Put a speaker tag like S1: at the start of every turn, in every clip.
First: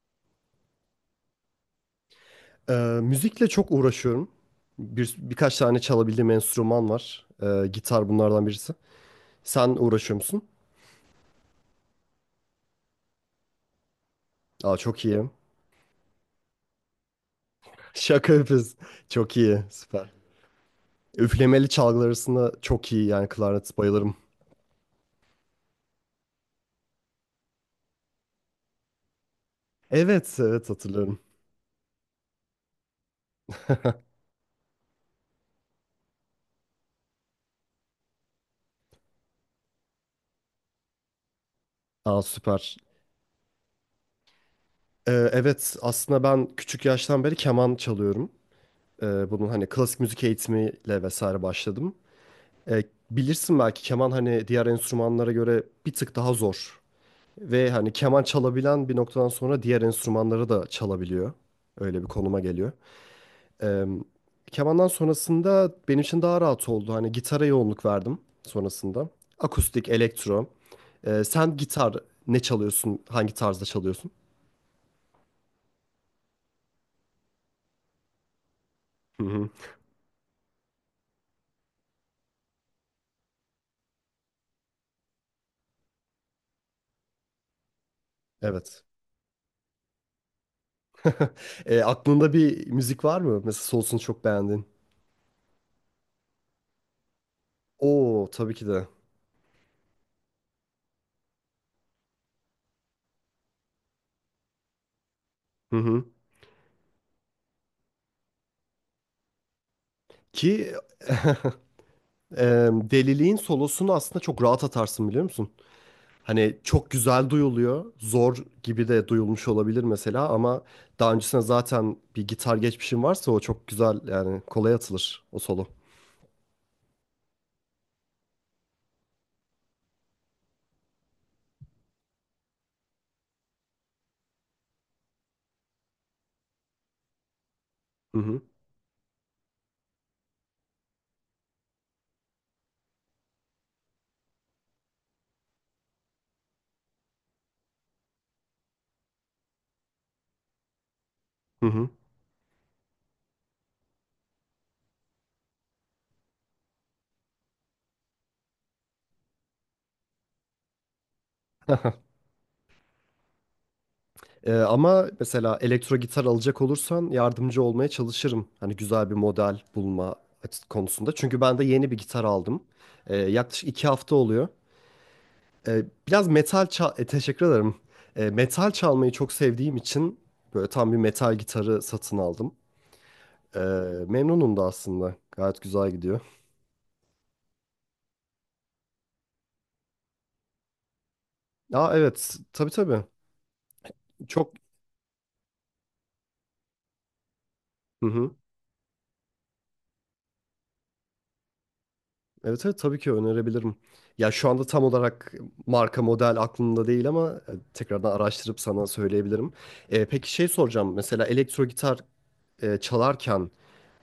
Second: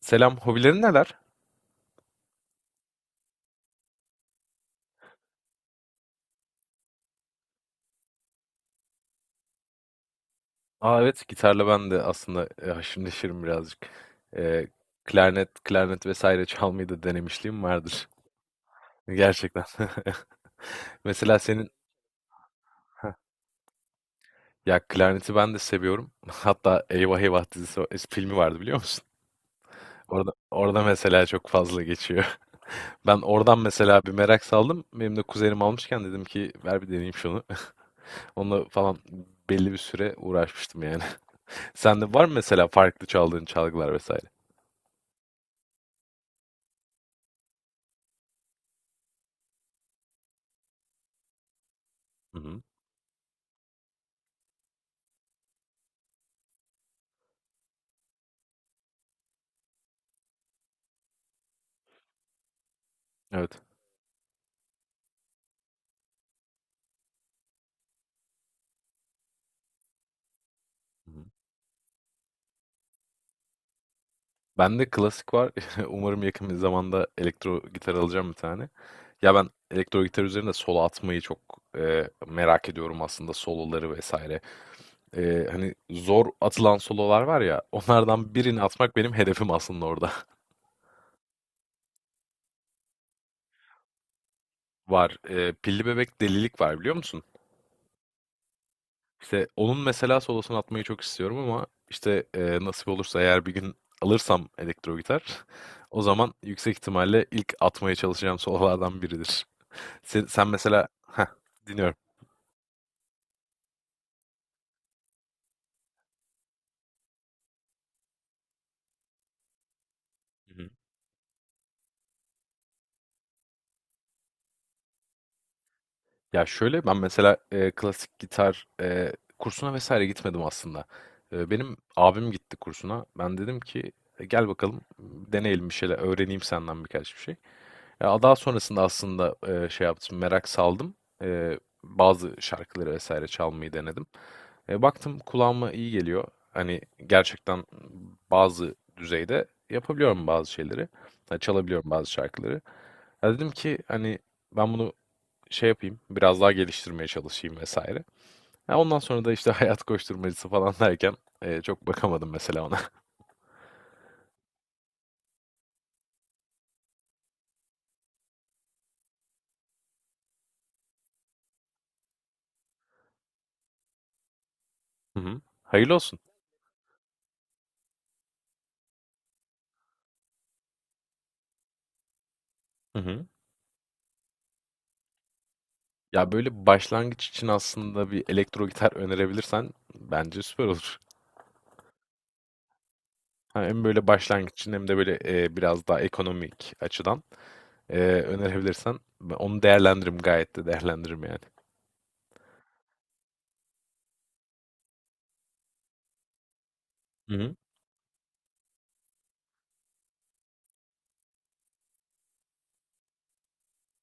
S1: Selam, hobilerin neler?
S2: Ee, müzikle çok uğraşıyorum. Birkaç tane çalabildiğim enstrüman var. Gitar bunlardan birisi. Sen uğraşıyor musun?
S1: Aa evet, gitarla ben de aslında haşır neşirim birazcık. E,
S2: Aa, çok iyi.
S1: klarnet vesaire çalmayı da denemişliğim vardır.
S2: Şaka yapıyorsun. Çok iyi.
S1: Gerçekten.
S2: Süper.
S1: Mesela
S2: Üflemeli
S1: senin,
S2: çalgılar arasında çok iyi yani klarnet bayılırım.
S1: ya klarneti ben de seviyorum. Hatta Eyvah Eyvah dizisi filmi vardı biliyor musun? Orada,
S2: Evet, evet,
S1: orada
S2: hatırlıyorum.
S1: mesela çok fazla geçiyor. Ben oradan mesela bir merak saldım. Benim de kuzenim almışken dedim ki ver bir deneyeyim şunu. Onunla falan belli bir süre uğraşmıştım yani. Sende
S2: Aa,
S1: var mı mesela
S2: süper.
S1: farklı çaldığın çalgılar vesaire?
S2: Evet, aslında ben küçük yaştan beri keman çalıyorum. Bunun hani klasik müzik eğitimiyle vesaire başladım.
S1: Hı hı.
S2: Ee, bilirsin belki keman hani diğer enstrümanlara göre bir tık daha zor. Ve hani keman çalabilen bir noktadan sonra diğer enstrümanları da çalabiliyor. Öyle bir konuma geliyor.
S1: Evet.
S2: Eee, kemandan sonrasında benim için daha rahat oldu. Hani gitara yoğunluk verdim sonrasında. Akustik, elektro. Sen gitar ne çalıyorsun? Hangi tarzda çalıyorsun?
S1: Bende klasik var. Umarım yakın bir zamanda elektro gitar alacağım bir tane.
S2: Hı
S1: Ya ben
S2: hı.
S1: elektro gitar üzerinde solo atmayı çok merak ediyorum aslında soloları vesaire. Hani zor atılan sololar var ya onlardan birini
S2: Evet.
S1: atmak benim hedefim aslında orada.
S2: Aklında bir müzik var mı? Mesela Souls'unu çok beğendin.
S1: Var. Pilli Bebek Delilik var biliyor musun?
S2: Oo, tabii ki de.
S1: İşte onun mesela solosunu atmayı çok istiyorum ama işte nasip olursa eğer bir gün alırsam elektro gitar
S2: Hı
S1: o
S2: hı.
S1: zaman yüksek ihtimalle ilk atmaya çalışacağım sololardan biridir. Sen
S2: Ki
S1: mesela Heh, dinliyorum.
S2: deliliğin solosunu aslında çok rahat atarsın biliyor musun? Hani çok güzel duyuluyor. Zor gibi de duyulmuş olabilir mesela
S1: Hı
S2: ama
S1: hı.
S2: daha öncesinde zaten bir gitar geçmişim varsa o çok güzel yani kolay atılır o solo.
S1: Ya şöyle, ben mesela, klasik gitar, kursuna vesaire gitmedim aslında. Benim abim gitti kursuna. Ben dedim ki, "E, gel bakalım, deneyelim bir şeyler, öğreneyim senden birkaç bir şey."
S2: Hı
S1: Ya daha
S2: hı.
S1: sonrasında aslında şey yaptım, merak saldım. Bazı şarkıları vesaire çalmayı denedim. Baktım kulağıma iyi geliyor. Hani gerçekten bazı düzeyde yapabiliyorum bazı şeyleri. Ha,
S2: Hı
S1: çalabiliyorum
S2: hı.
S1: bazı şarkıları. Ya dedim ki hani ben bunu şey yapayım, biraz daha geliştirmeye çalışayım vesaire. Ya ondan sonra da işte hayat koşturmacası falan derken çok bakamadım mesela ona.
S2: Ama mesela elektro gitar alacak olursan yardımcı olmaya çalışırım. Hani güzel bir model bulma konusunda. Çünkü ben de yeni bir gitar aldım. Yaklaşık iki hafta oluyor.
S1: Hı hı. Hayırlı olsun.
S2: Biraz metal çal... e, teşekkür ederim. Metal çalmayı çok sevdiğim için böyle tam bir metal gitarı satın aldım.
S1: Hı hı.
S2: Ee, memnunum da aslında. Gayet güzel gidiyor.
S1: Ya, böyle başlangıç için aslında bir elektro gitar önerebilirsen bence süper olur.
S2: Ya evet, tabii, tabii.
S1: Ha, hem böyle başlangıç
S2: Çok
S1: için hem de böyle, biraz daha ekonomik açıdan,
S2: hı hı.
S1: önerebilirsen onu değerlendiririm, gayet de değerlendiririm yani.
S2: Evet, evet, tabii ki önerebilirim. Ya şu anda tam olarak marka model aklımda değil ama
S1: Hı hı.
S2: tekrardan araştırıp sana söyleyebilirim. Peki şey soracağım. Mesela elektro gitar çalarken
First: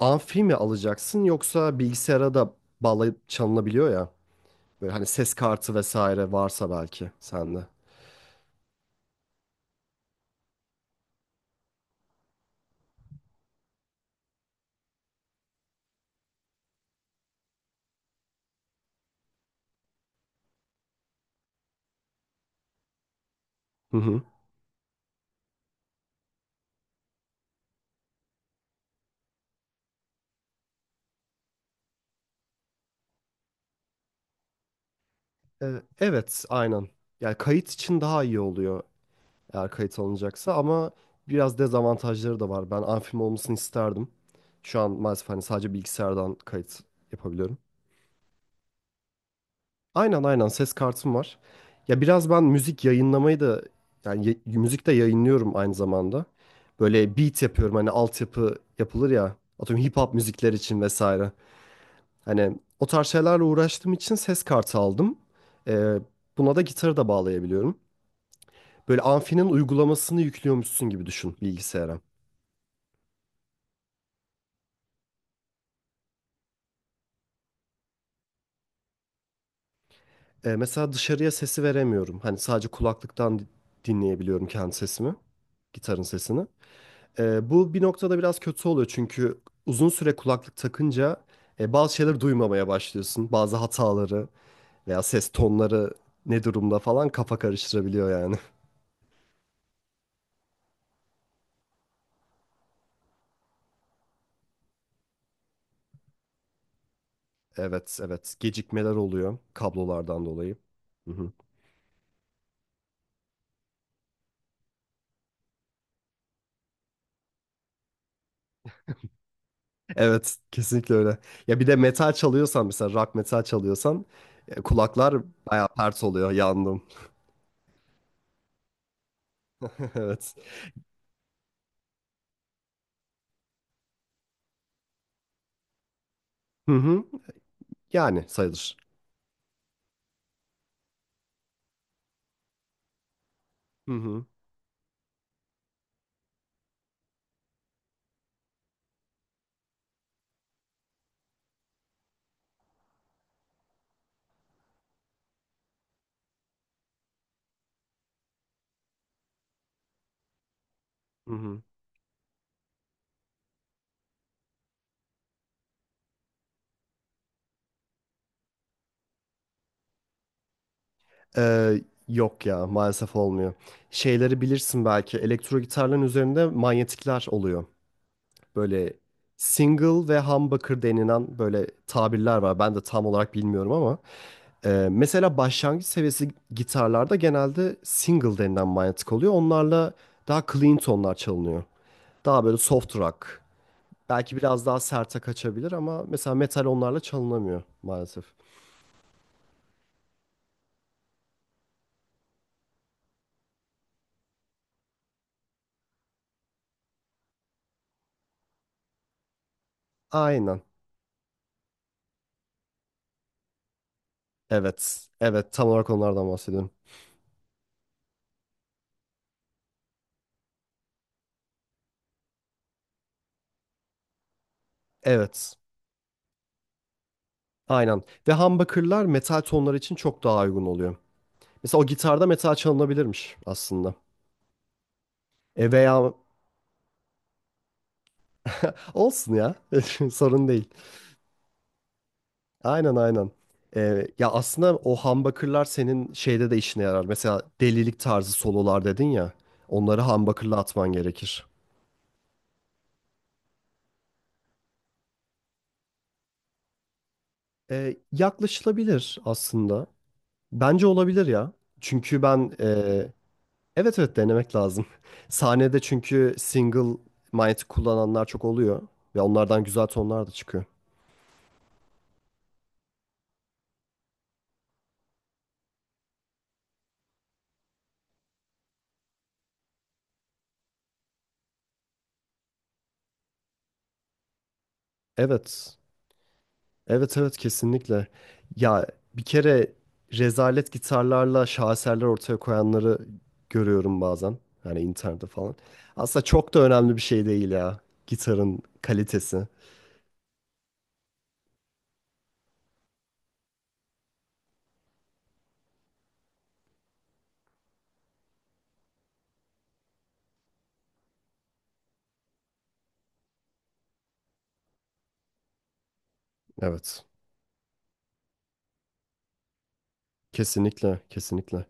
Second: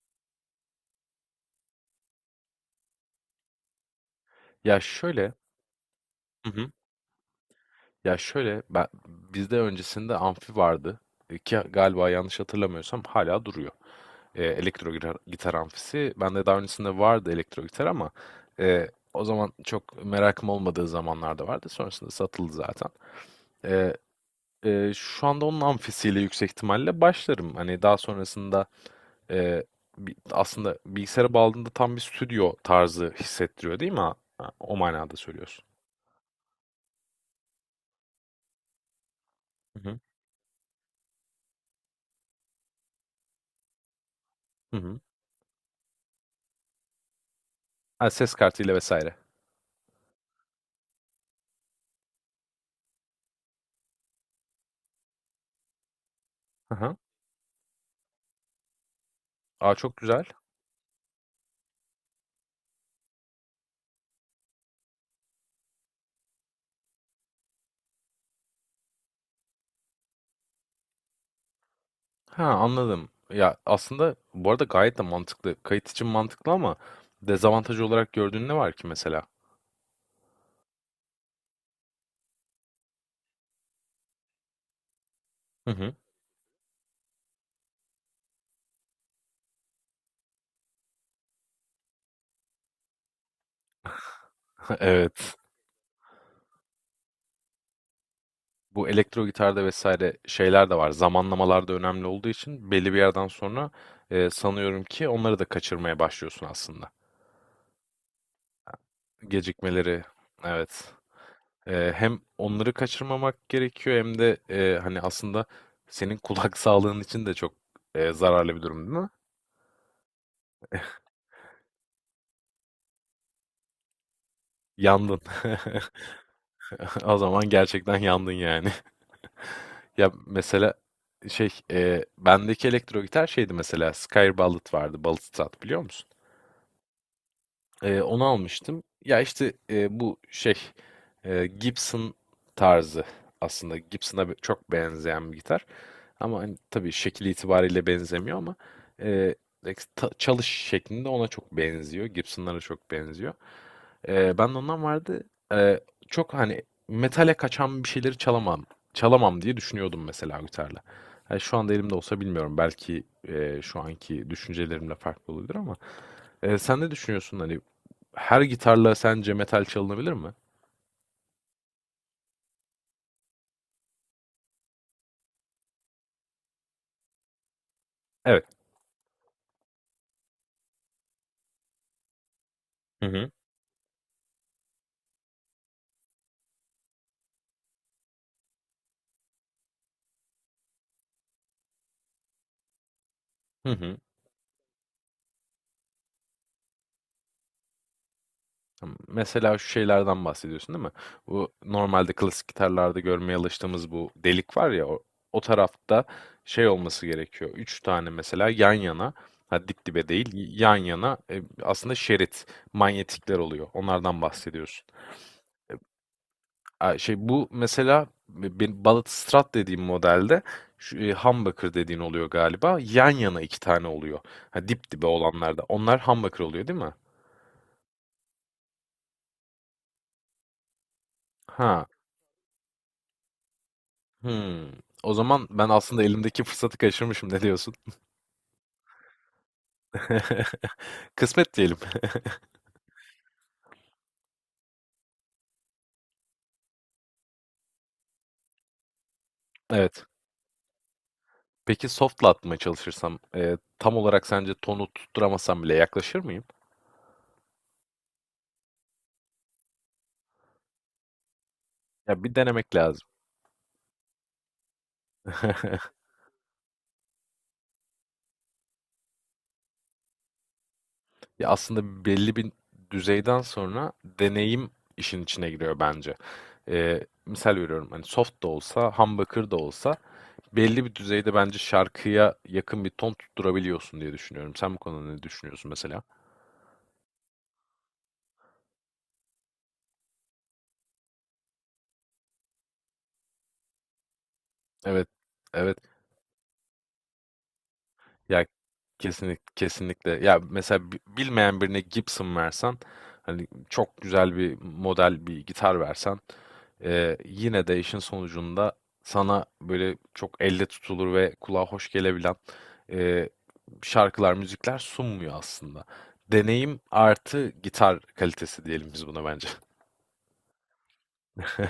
S2: amfi mi alacaksın yoksa bilgisayara da bağlayıp çalınabiliyor ya.
S1: Ya,
S2: Böyle hani
S1: şöyle.
S2: ses kartı vesaire
S1: Hı
S2: varsa
S1: hı.
S2: belki sende.
S1: Ya, şöyle, ben bizde öncesinde amfi vardı, ki galiba yanlış hatırlamıyorsam hala duruyor. Elektro gitar amfisi. Bende daha öncesinde vardı elektro gitar ama, o zaman çok merakım olmadığı zamanlarda vardı. Sonrasında satıldı zaten. Eee,
S2: Hı hı.
S1: şu anda onun amfisiyle yüksek ihtimalle başlarım. Hani daha sonrasında eee, aslında bilgisayara bağladığında tam bir stüdyo tarzı hissettiriyor değil mi? Ha, ha, o manada söylüyorsun.
S2: Evet, aynen. Yani kayıt için daha iyi oluyor. Eğer
S1: Hı hı.
S2: kayıt alınacaksa ama biraz dezavantajları da var. Ben amfim olmasını isterdim.
S1: Hı
S2: Şu an
S1: hı.
S2: maalesef hani sadece bilgisayardan kayıt yapabiliyorum.
S1: Ha, ses kartıyla vesaire.
S2: Aynen, aynen, ses kartım var. Ya biraz ben müzik yayınlamayı da yani müzik de yayınlıyorum aynı zamanda.
S1: Hı hı.
S2: Böyle beat yapıyorum hani altyapı yapılır ya.
S1: Aa
S2: Atıyorum
S1: çok
S2: hip hop
S1: güzel.
S2: müzikler için vesaire. Hani o tarz şeylerle uğraştığım için ses kartı aldım. Ee, buna da gitarı da bağlayabiliyorum. Böyle amfinin uygulamasını yüklüyormuşsun gibi düşün bilgisayara.
S1: Ha anladım. Ya aslında bu arada gayet de mantıklı. Kayıt için mantıklı ama dezavantaj olarak gördüğün ne var ki mesela?
S2: Mesela dışarıya sesi veremiyorum. Hani sadece kulaklıktan dinleyebiliyorum kendi sesimi,
S1: Hı hı.
S2: gitarın sesini. Bu bir noktada biraz kötü oluyor çünkü uzun süre kulaklık takınca bazı şeyleri duymamaya başlıyorsun. Bazı hataları veya ses
S1: Evet.
S2: tonları ne durumda falan kafa karıştırabiliyor yani.
S1: Bu elektro gitarda vesaire şeyler de var. Zamanlamalar da önemli olduğu için belli bir yerden sonra sanıyorum ki onları da kaçırmaya başlıyorsun aslında.
S2: Evet, evet. Gecikmeler oluyor
S1: Gecikmeleri,
S2: kablolardan dolayı.
S1: evet.
S2: Hı hı.
S1: Hem onları kaçırmamak gerekiyor hem de hani aslında senin kulak sağlığın için de çok zararlı bir durum değil mi?
S2: Evet, kesinlikle öyle. Ya bir de metal çalıyorsan, mesela rock metal çalıyorsan, kulaklar
S1: Yandın.
S2: bayağı pert oluyor. Yandım.
S1: O zaman gerçekten yandın yani. Ya
S2: Evet.
S1: mesela şey, bendeki elektro gitar şeydi mesela Skyr Ballad vardı, Ballad Strat biliyor musun?
S2: Hı hı.
S1: Onu
S2: Yani sayılır.
S1: almıştım. Ya işte bu şey Gibson tarzı aslında
S2: Hı hı.
S1: Çok benzeyen bir gitar. Ama hani tabii şekil itibariyle benzemiyor ama eee, çalış şeklinde ona çok benziyor. Gibson'lara çok benziyor. Ben de ondan vardı. Eee, çok hani metale kaçan bir şeyleri çalamam. Çalamam diye düşünüyordum mesela gitarla.
S2: Hı
S1: Yani şu
S2: hı.
S1: anda elimde olsa bilmiyorum. Belki şu anki düşüncelerimle farklı oluyordur ama sen ne düşünüyorsun hani her gitarla sence metal çalınabilir mi?
S2: Ee, yok ya, maalesef olmuyor. Şeyleri bilirsin belki, elektro gitarların üzerinde manyetikler oluyor.
S1: Evet.
S2: Böyle single ve humbucker denilen böyle tabirler var. Ben de tam
S1: Hı hı.
S2: olarak bilmiyorum ama. Mesela başlangıç seviyesi gitarlarda genelde single denilen manyetik oluyor. Onlarla daha clean tonlar çalınıyor. Daha böyle soft rock.
S1: Hı hı.
S2: Belki biraz daha serte kaçabilir ama mesela metal onlarla çalınamıyor maalesef.
S1: Tamam. Mesela şu şeylerden bahsediyorsun değil mi? Bu normalde klasik gitarlarda görmeye alıştığımız bu delik var ya o, o tarafta şey olması gerekiyor. Üç tane mesela yan yana, ha dip dibe değil
S2: Aynen.
S1: yan yana, aslında şerit manyetikler oluyor. Onlardan bahsediyorsun.
S2: Evet. Evet. Tam olarak onlardan bahsediyorum.
S1: Ay, şey bu mesela bir Balıtstrat dediğim modelde şu, humbucker dediğin oluyor galiba. Yan yana iki tane oluyor. Ha, dip dibe
S2: Evet.
S1: olanlarda. Onlar humbucker oluyor değil mi?
S2: Aynen. Ve humbucker'lar metal tonlar için çok daha uygun oluyor. Mesela o
S1: Ha.
S2: gitarda metal çalınabilirmiş aslında.
S1: Hmm. O zaman ben
S2: E
S1: aslında
S2: veya
S1: elimdeki fırsatı kaçırmışım. Ne diyorsun?
S2: olsun ya. Sorun değil.
S1: Kısmet diyelim.
S2: Aynen, aynen. Ya aslında o humbucker'lar senin şeyde de işine yarar. Mesela delilik tarzı sololar dedin ya. Onları
S1: Evet.
S2: humbucker'la atman gerekir.
S1: Peki soft atmaya çalışırsam tam olarak sence tonu tutturamasam bile yaklaşır mıyım?
S2: Yaklaşılabilir aslında. Bence olabilir ya. Çünkü
S1: Ya bir
S2: ben.
S1: denemek lazım.
S2: Evet, evet, denemek lazım. Sahnede çünkü single mic kullananlar çok oluyor ve onlardan güzel tonlar da çıkıyor.
S1: Ya aslında belli bir düzeyden sonra deneyim işin içine giriyor bence. Misal veriyorum hani soft da olsa, humbucker da olsa belli bir düzeyde bence şarkıya yakın bir ton tutturabiliyorsun diye düşünüyorum. Sen bu konuda ne düşünüyorsun
S2: Evet.
S1: mesela?
S2: Evet, evet, kesinlikle. Ya bir kere rezalet gitarlarla şaheserler ortaya koyanları görüyorum bazen. Yani
S1: Evet,
S2: internette falan.
S1: evet.
S2: Aslında çok da önemli bir şey değil ya,
S1: Ya
S2: gitarın kalitesi.
S1: kesinlikle. Ya mesela bilmeyen birine Gibson versen hani çok güzel bir model bir gitar versen yine de işin sonucunda sana böyle çok elle tutulur ve kulağa hoş gelebilen e, şarkılar, müzikler sunmuyor aslında. Deneyim
S2: Evet.
S1: artı gitar kalitesi diyelim biz buna bence.
S2: Kesinlikle, kesinlikle.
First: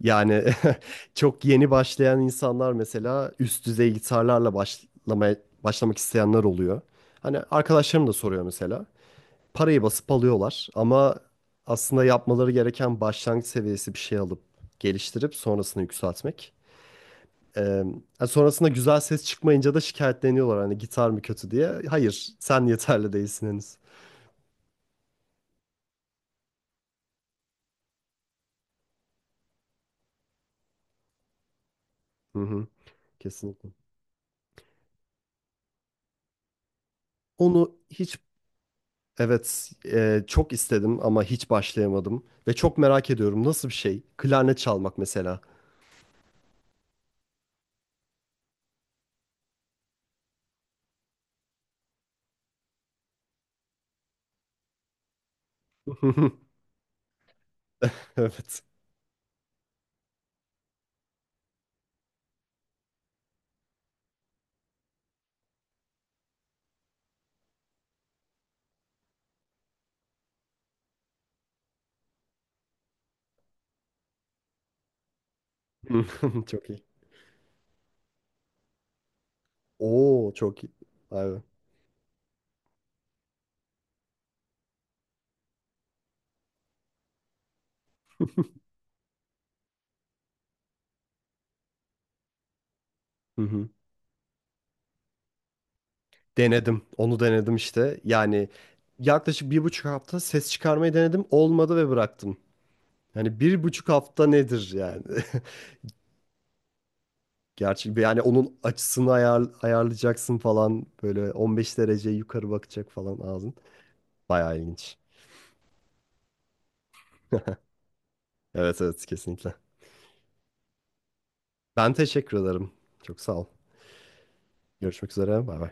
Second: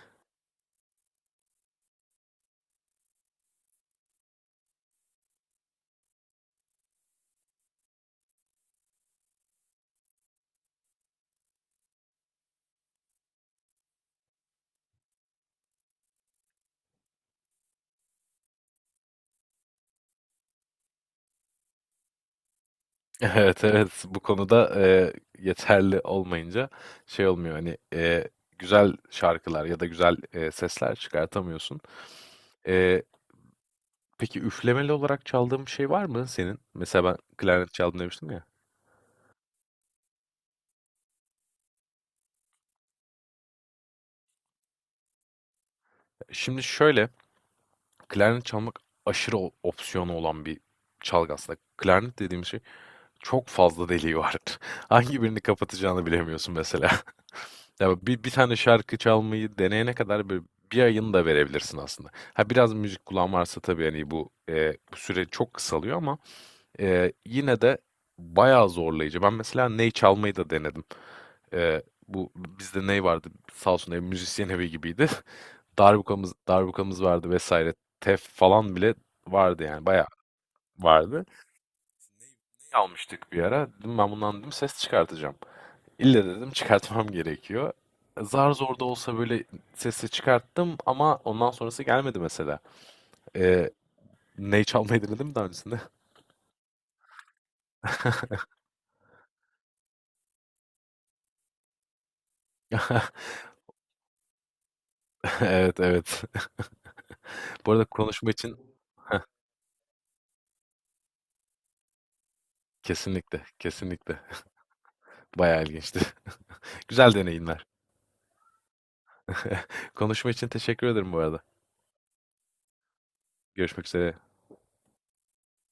S2: Yani çok yeni başlayan insanlar, mesela üst düzey gitarlarla başlamak isteyenler oluyor. Hani arkadaşlarım da soruyor mesela. Parayı basıp alıyorlar ama aslında yapmaları gereken başlangıç seviyesi bir şey alıp geliştirip sonrasını yükseltmek. Ee, yani sonrasında güzel ses çıkmayınca da şikayetleniyorlar hani gitar mı kötü diye. Hayır, sen yeterli değilsin
S1: Evet,
S2: henüz.
S1: evet. Bu konuda, yeterli olmayınca şey olmuyor, hani, güzel şarkılar ya da güzel, sesler çıkartamıyorsun.
S2: Hı hı,
S1: Eee,
S2: kesinlikle.
S1: peki üflemeli olarak çaldığın bir şey var mı senin? Mesela ben klarnet
S2: Onu
S1: çaldım
S2: hiç
S1: demiştim ya.
S2: Evet, çok istedim ama hiç başlayamadım ve çok merak ediyorum, nasıl bir şey? Klarnet çalmak mesela.
S1: Şimdi şöyle, klarnet çalmak aşırı o opsiyonu olan bir çalgı aslında. Klarnet dediğim şey çok fazla deliği var. Hangi birini kapatacağını bilemiyorsun mesela. Ya bir tane
S2: Evet.
S1: şarkı çalmayı deneyene kadar böyle bir ayını da verebilirsin aslında. Ha biraz müzik kulağın varsa tabii hani bu, bu süre çok kısalıyor ama yine de bayağı zorlayıcı. Ben mesela ney çalmayı da denedim. Bu bizde ney vardı, sağ olsun ev müzisyen evi gibiydi. Darbukamız,
S2: Çok iyi.
S1: darbukamız vardı vesaire. Tef falan bile vardı yani bayağı
S2: Oo, çok iyi.
S1: vardı.
S2: Vay.
S1: Ney almıştık bir ara. Dedim ben bundan dedim ses çıkartacağım. İlle dedim çıkartmam gerekiyor. Zar zor da olsa böyle sesi çıkarttım ama ondan sonrası gelmedi mesela.
S2: Hı hı.
S1: Ee, ney çalmayı denedim mi daha öncesinde?
S2: Denedim. Onu denedim işte. Yani yaklaşık bir buçuk hafta ses çıkarmayı denedim. Olmadı ve bıraktım. Yani bir buçuk hafta nedir yani?
S1: Evet evet. Bu arada
S2: Gerçi yani
S1: konuşma için
S2: onun açısını ayarlayacaksın falan. Böyle 15 derece yukarı bakacak falan
S1: kesinlikle
S2: ağzın.
S1: kesinlikle
S2: Bayağı ilginç.
S1: bayağı ilginçti. Güzel deneyimler.
S2: Evet, evet, kesinlikle.
S1: Konuşma için teşekkür ederim bu arada.
S2: Ben teşekkür ederim. Çok sağ ol.
S1: Görüşmek üzere.
S2: Görüşmek üzere. Bay bay.